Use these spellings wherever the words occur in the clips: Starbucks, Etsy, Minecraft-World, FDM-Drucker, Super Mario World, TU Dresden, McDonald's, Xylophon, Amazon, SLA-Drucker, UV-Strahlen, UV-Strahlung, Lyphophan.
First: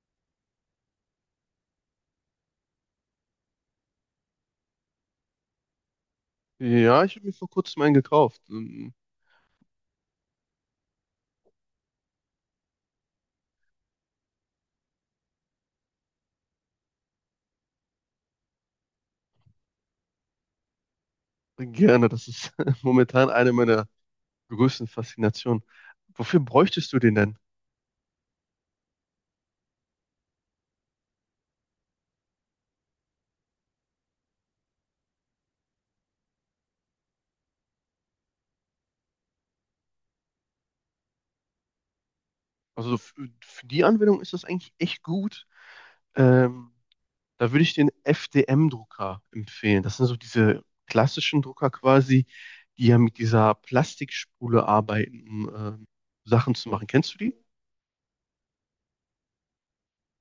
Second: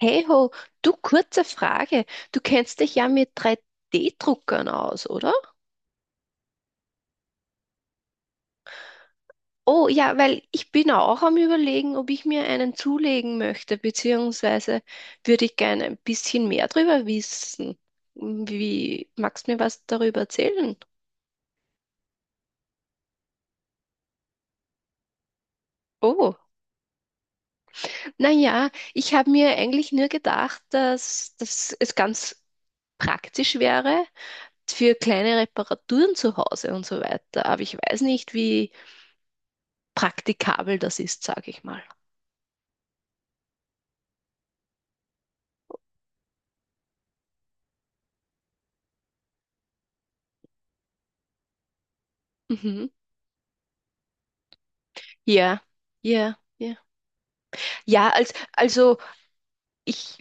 Hey ho, du kurze Frage. Du kennst dich ja mit 3D-Druckern aus, oder? Ja, ich habe mir vor kurzem einen gekauft. Oh ja, weil ich bin auch am Überlegen, ob ich mir einen zulegen möchte, beziehungsweise würde ich gerne ein bisschen mehr darüber wissen. Wie, magst du mir was darüber erzählen? Gerne, das ist momentan eine meiner größten Faszinationen. Oh, Wofür bräuchtest du den denn? naja, ich habe mir eigentlich nur gedacht, dass es ganz praktisch wäre für kleine Reparaturen zu Hause und so weiter. Aber ich weiß nicht, wie praktikabel das ist, sage ich mal. Also für die Anwendung ist das eigentlich echt gut. Ähm, Da würde ich den FDM-Drucker empfehlen. Das sind so diese klassischen Drucker quasi, die Mhm. ja mit dieser Plastikspule arbeiten, um Ja, ja, Sachen zu ja. machen. Kennst du die? Ja, also ich,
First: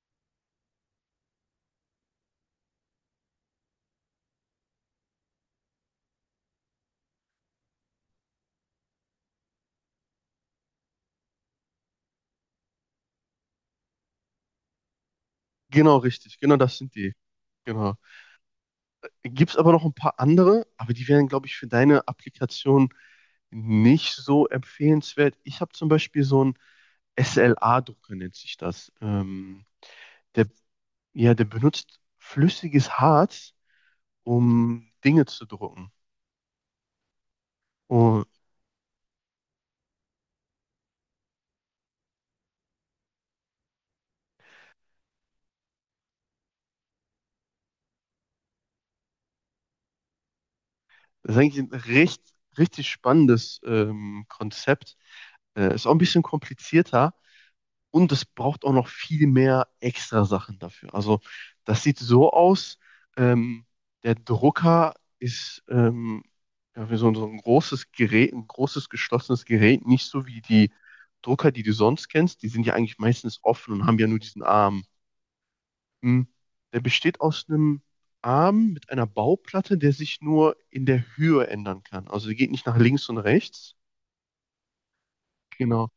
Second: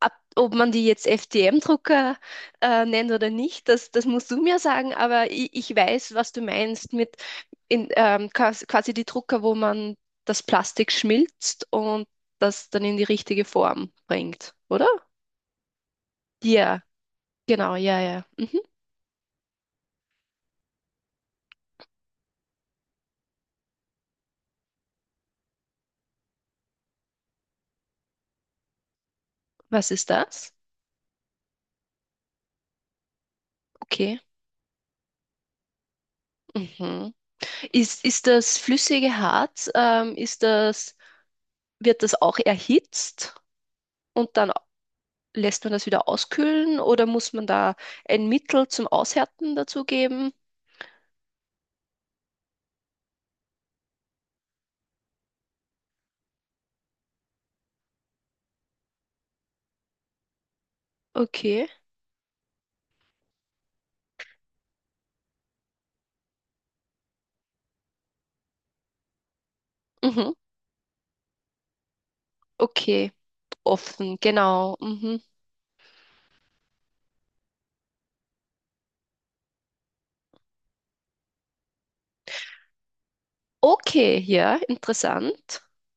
ob man die jetzt FDM-Drucker nennt oder nicht, das musst du mir sagen, aber ich weiß, was du meinst mit quasi die Drucker, wo man das Plastik schmilzt und das dann in die richtige Form bringt, oder? Genau, richtig. Genau, das Ja, sind die. genau, Genau. ja, ja. Mhm. Gibt es aber noch ein paar andere, aber die wären, glaube ich, für deine Applikation nicht so empfehlenswert. Ich habe zum Beispiel so einen SLA-Drucker, nennt sich das. Was ist der, das? ja, der benutzt flüssiges Harz, Okay. um Dinge zu drucken. Mhm. Ist Und das flüssige Harz? Ist das wird das auch erhitzt und dann lässt man das wieder auskühlen oder muss man da ein Mittel zum Aushärten dazugeben? das ist eigentlich ein richtig spannendes Konzept. Ist auch ein bisschen komplizierter. Und es braucht auch noch viel mehr extra Sachen dafür. Also Okay. das sieht so aus, ähm, der Drucker ist ja, wie so ein großes Gerät, ein großes geschlossenes Gerät, nicht so Mhm. wie die Drucker, die du sonst kennst. Die sind ja eigentlich Okay. meistens offen und haben ja Offen, nur diesen genau. Arm. Mhm. Hm. Der besteht aus einem Arm mit einer Bauplatte, der sich nur in der Höhe ändern kann. Also der geht nicht nach links und rechts. Okay, ja, interessant. Genau.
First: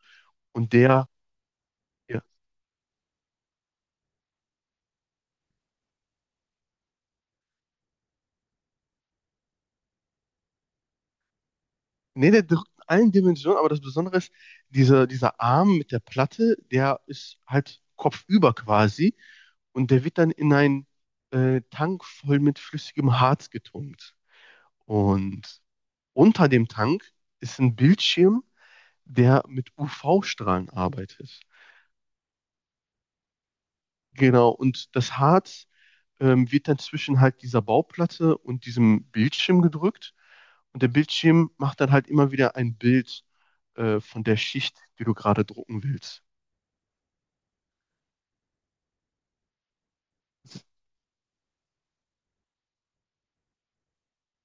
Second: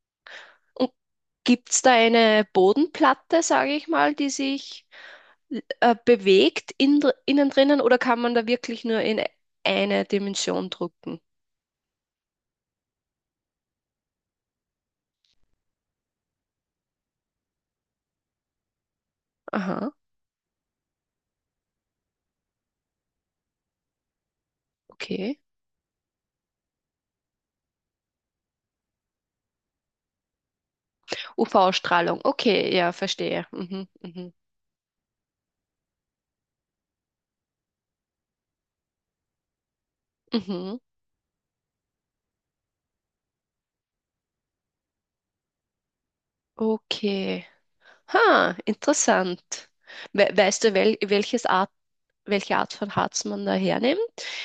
Und Und der, gibt es da ja, eine Bodenplatte, sage ich mal, die sich bewegt innen drinnen oder kann man da wirklich nur in eine Dimension drücken? Nee, der drückt in allen Dimensionen, aber das Besondere ist, dieser Arm mit der Platte, der ist halt kopfüber quasi und Aha, der wird dann in einen Tank voll mit flüssigem Harz getunkt. okay. Und unter dem Tank ist ein Bildschirm, der mit UV-Strahlen arbeitet. UV-Strahlung, okay, ja, verstehe. Mhm, mhm, Genau, und das Harz wird dann zwischen halt dieser Bauplatte und diesem Bildschirm gedrückt. mhm. Und der Bildschirm macht dann halt immer wieder ein Bild von der Schicht, die du gerade drucken willst. Okay. Ha, interessant. We weißt du, welche Art von Harz man da hernimmt?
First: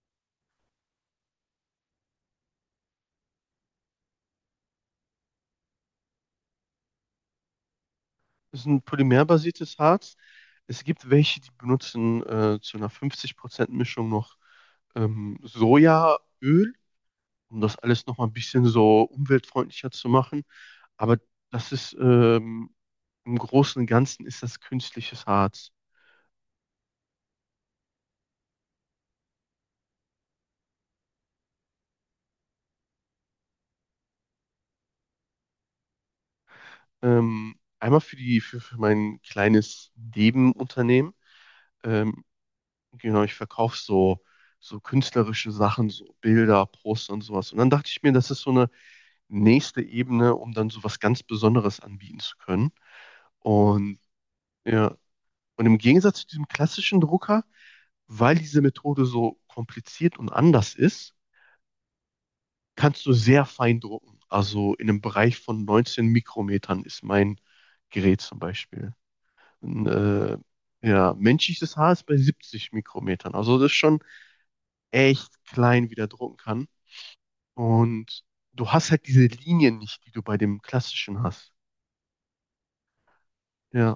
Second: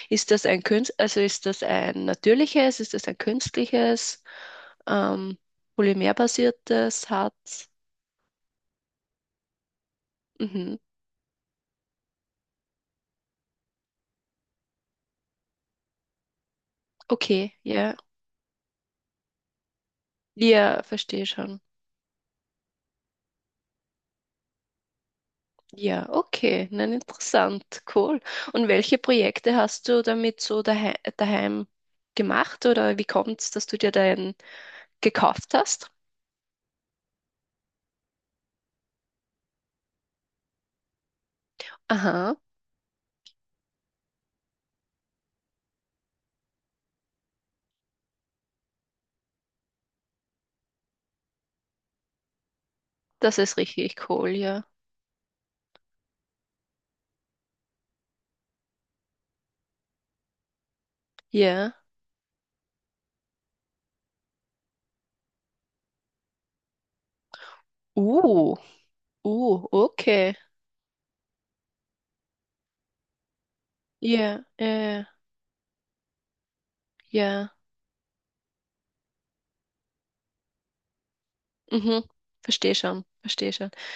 Ist das Also ist das ein natürliches, ist das ein künstliches, ähm, polymerbasiertes Harz? Das ist ein polymerbasiertes Harz. Mhm. Es gibt welche, die benutzen zu einer 50%-Mischung noch Sojaöl, Okay, um das ja. alles noch mal ein bisschen so umweltfreundlicher zu machen. Ja, Aber verstehe schon. das ist im Großen und Ganzen ist das künstliches Harz. Ja, okay. Nein, interessant. Cool. Und welche Projekte hast du damit so daheim gemacht oder wie kommt es, dass du dir deinen gekauft hast? Einmal für die für mein kleines Nebenunternehmen. Ähm, Aha. Genau, ich verkaufe so künstlerische Sachen, so Bilder, Poster und sowas. Und dann dachte ich mir, das ist so eine nächste Ebene, um dann so was ganz Besonderes anbieten zu können. Das ist Und richtig cool, ja. ja, und im Gegensatz zu diesem klassischen Drucker, weil diese Methode so kompliziert und anders ist, Ja. kannst du sehr fein drucken. Also in einem Bereich von 19 Mikrometern ist mein Gerät zum Uh, Beispiel. Und, okay. Ja, menschliches Haar ist bei 70 Mikrometern. Also das ist schon Ja, echt klein, wie der drucken kann. ja. Und du hast halt diese Linien nicht, die du bei dem klassischen hast. Mhm. Verstehe schon, verstehe schon. Ja,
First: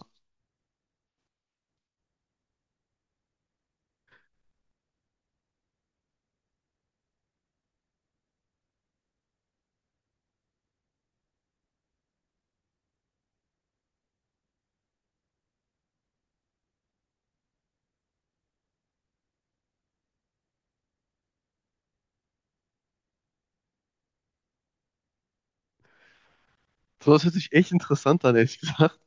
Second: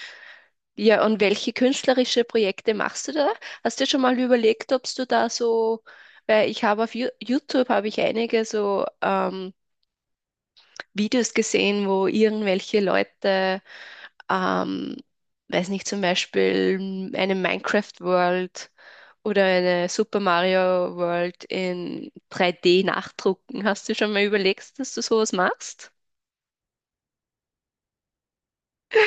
Ja, und welche künstlerische Projekte machst du da? Hast du dir schon mal überlegt, ob du da so, weil ich habe auf YouTube habe ich einige so Videos gesehen, wo irgendwelche Leute ähm, weiß nicht, zum Beispiel eine Minecraft-World oder eine Super Mario World in 3D nachdrucken. Hast du schon mal überlegt, dass du sowas machst? so das hört sich echt interessant an, ehrlich gesagt.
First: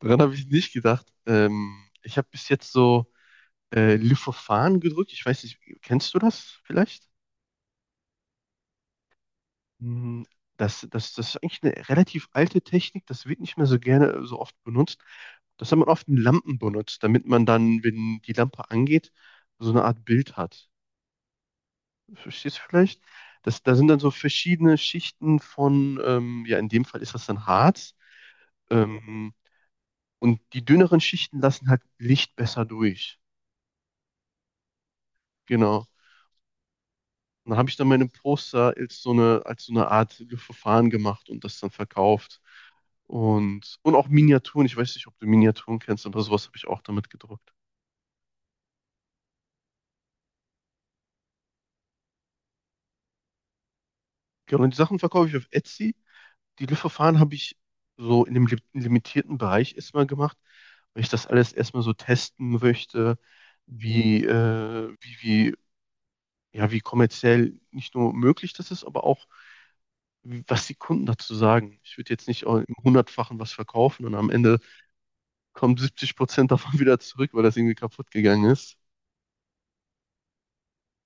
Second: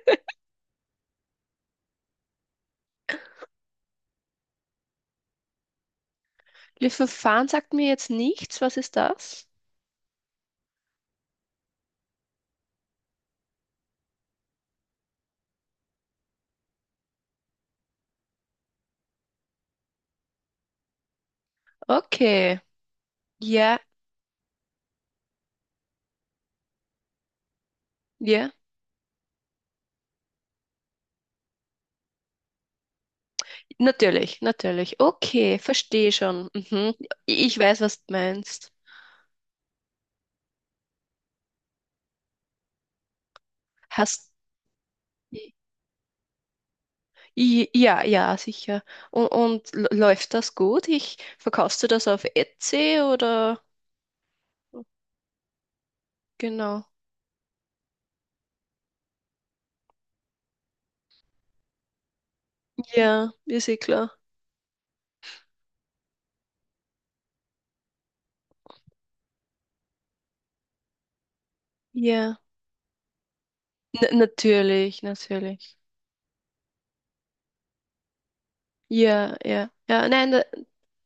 Daran habe ich nicht gedacht. Ich habe bis jetzt so Lyphophan gedrückt. Ich weiß nicht, kennst du das Le vielleicht? Verfahren sagt mir jetzt nichts. Was ist das? Hm. Das ist eigentlich eine relativ alte Technik. Das wird nicht mehr so gerne so oft benutzt. Das hat man oft in Lampen benutzt, damit man dann, wenn die Lampe angeht, so eine Art Bild hat. Verstehst Okay. du vielleicht? Da Ja, sind dann so verschiedene Schichten von, ja, in dem Fall ist das dann Harz. ja. Ähm, und die dünneren Schichten lassen halt Licht besser durch. Natürlich, natürlich. Okay, Genau. verstehe schon. Mhm. Und Ich dann habe ich weiß, dann was meine du meinst. Poster als so eine Art Verfahren gemacht und das dann verkauft. Und auch Hast Miniaturen. Ich weiß nicht, ob du Miniaturen kennst, aber sowas habe ich auch damit gedruckt. Ja, ja, sicher. Und läuft das gut? Verkaufst du das auf Etsy oder? Genau. Und die Sachen verkaufe ich auf Etsy. Die Genau. Löffverfahren habe ich so in dem limitierten Bereich erstmal gemacht, weil ich das alles erstmal so testen möchte, Ja, ist eh klar. wie, äh, wie, wie, ja, wie kommerziell nicht nur möglich das ist, aber auch, was die Kunden dazu sagen. Ich würde jetzt Ja. nicht auch im Hundertfachen was verkaufen und N am Ende natürlich, natürlich. kommen 70% davon wieder zurück, weil das irgendwie kaputt gegangen ist. Ja, ja. Ja, nein, da-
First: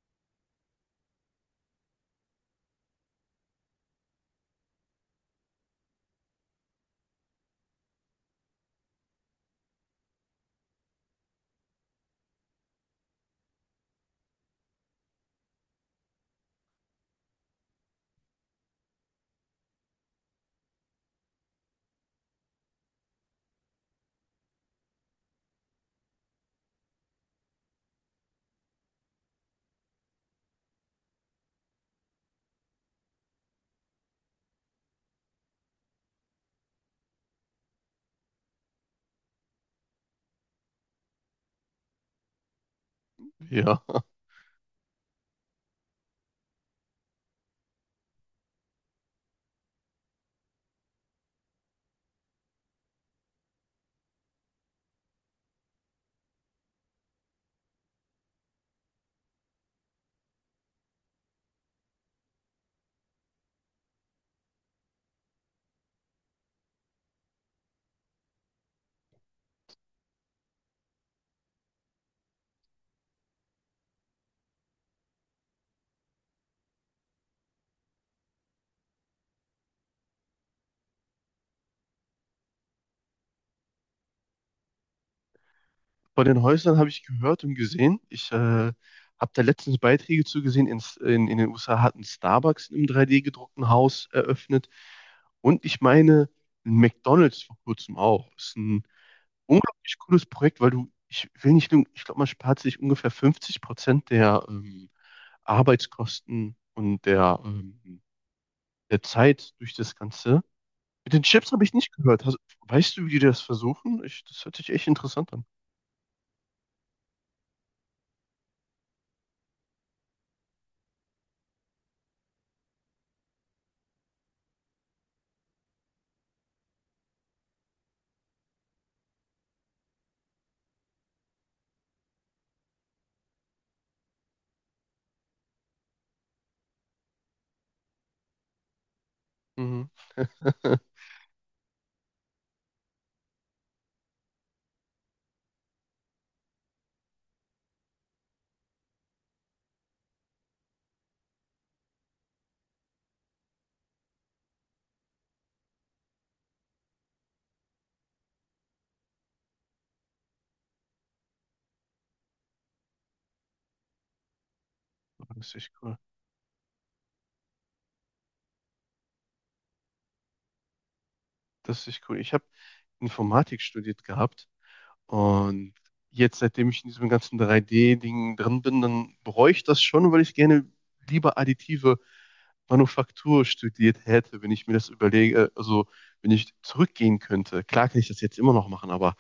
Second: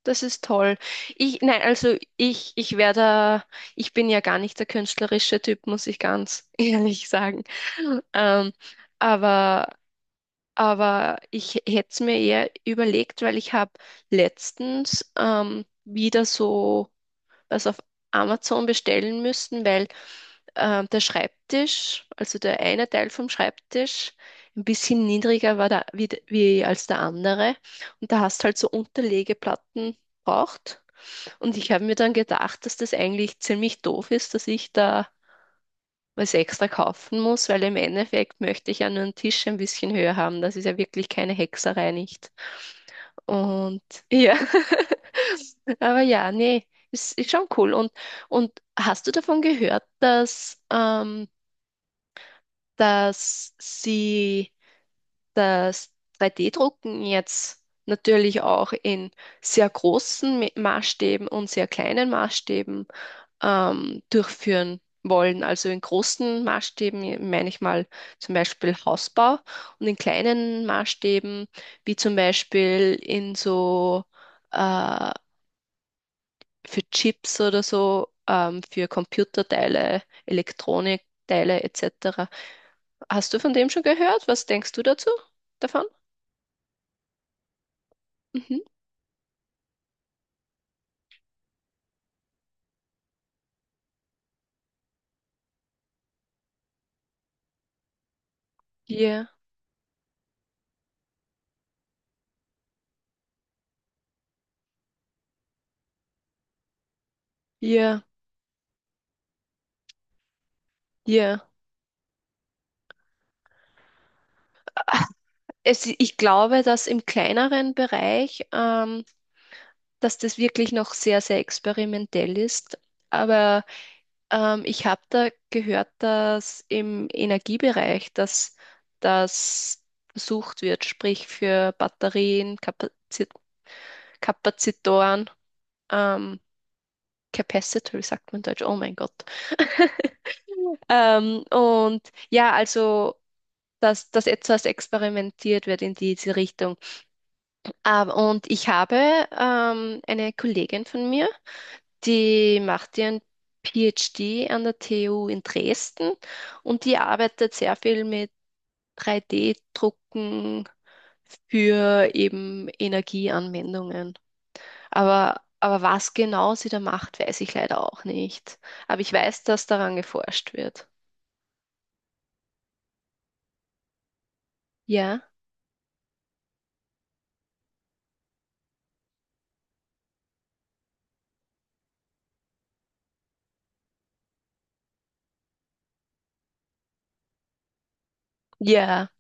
das ist toll. Nein, also ich wäre da, ich bin ja gar nicht der künstlerische Typ, muss ich ganz ehrlich sagen. Ähm, aber, aber ich hätte es mir eher überlegt, weil ich habe letztens wieder so, was auf Amazon bestellen müssen, weil der Schreibtisch, also der eine Teil vom Schreibtisch, ein bisschen niedriger war da, wie, de- wie als der andere. Und da hast halt so Unterlegeplatten braucht. Und ich habe mir dann gedacht, dass das eigentlich ziemlich doof ist, dass ich da was extra kaufen muss, weil im Endeffekt möchte ich ja nur einen Tisch ein bisschen höher haben. Das ist ja wirklich keine Hexerei, nicht? Und Ja. ja, aber ja, nee, ist schon cool. Und hast du davon gehört, dass, sie das 3D-Drucken jetzt natürlich auch in sehr großen Maßstäben und sehr kleinen Maßstäben durchführen wollen. Also in großen Maßstäben meine ich mal zum Beispiel Hausbau und in kleinen Maßstäben, wie zum Beispiel in so äh, für Chips oder so, für Computerteile, Elektronikteile etc. Hast du von dem schon gehört? Was denkst du dazu davon? Von den Häusern habe ich gehört und gesehen. Ich Mhm. habe da letztens Beiträge zugesehen. In den USA hat ein Starbucks im 3D-gedruckten Haus eröffnet. Und ich meine, ein McDonald's vor kurzem auch. Ist ein Ja. unglaublich cooles Projekt, weil du, ich will nicht lügen, ich glaube, man spart sich ungefähr 50% der Arbeitskosten und der, ähm, Ja, der Zeit durch das Ganze. Mit den ja. Chips habe ich nicht gehört. Weißt du, wie die das versuchen? Das hört sich echt interessant an. Ich glaube, dass im kleineren Bereich, das wirklich noch sehr, sehr experimentell ist. Aber ich habe da gehört, dass im Energiebereich, dass das versucht wird, sprich für Batterien, Kapazitoren, ähm, Capacitor, sagt man in Deutsch, oh mein Gott. Mhm. Und ja, also, dass das etwas experimentiert wird in diese Richtung. Aber, und ich habe eine Kollegin von mir, die macht ihren PhD an der TU in Dresden und die arbeitet sehr viel mit 3D-Drucken für eben Energieanwendungen. Das Aber, ist echt aber cool. was genau sie da macht, weiß ich leider auch nicht. Aber ich weiß, dass daran geforscht wird. Das ist echt cool. Ich habe Informatik studiert gehabt Ja? und jetzt, seitdem ich in diesem ganzen 3D-Ding drin bin, dann bereue ich das schon, weil ich gerne lieber additive Manufaktur studiert hätte, wenn ich mir das überlege, also wenn ich zurückgehen könnte. Klar kann ich das jetzt immer noch machen, Ja, aber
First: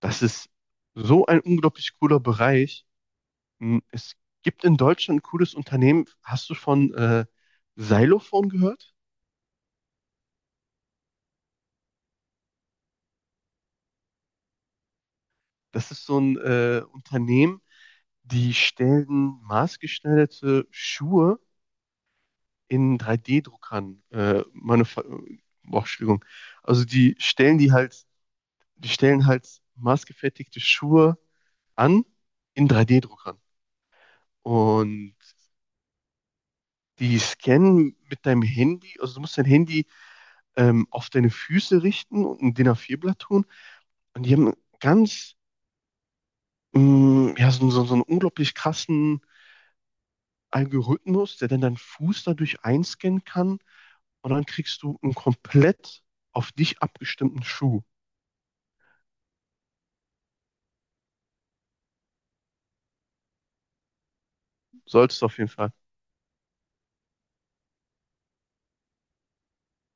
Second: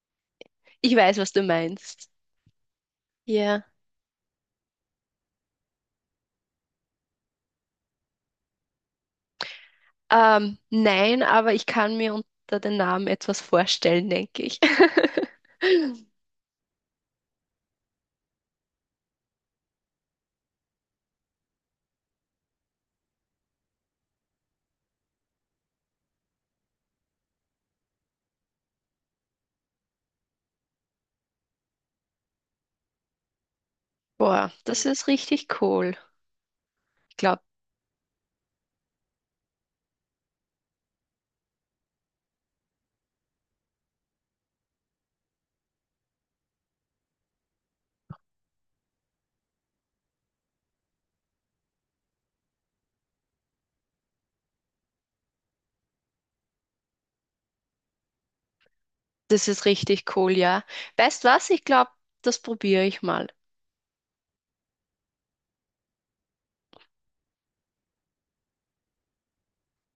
das ist ich weiß, so was ein du unglaublich meinst. cooler Bereich. Ja. Hm. Es gibt in Deutschland ein cooles Unternehmen. Hast du von Xylophon gehört? Nein, aber ich kann mir unter den Namen etwas vorstellen, denke ich. Das ist so ein Unternehmen. Die stellen maßgeschneiderte Schuhe in 3D-Druckern, Entschuldigung. Also die stellen halt maßgefertigte Schuhe an in 3D-Druckern. Boah, das ist Und richtig cool. Ich die glaube, scannen mit deinem Handy, also du musst dein Handy auf deine Füße richten und ein DIN A4-Blatt tun. Und die haben ganz, ja, so einen unglaublich krassen Algorithmus, der dann deinen Fuß dadurch einscannen kann. Und dann kriegst du einen komplett auf dich abgestimmten Schuh. das ist richtig cool, ja. Weißt was? Ich glaube, das probiere ich mal. Solltest du auf jeden Fall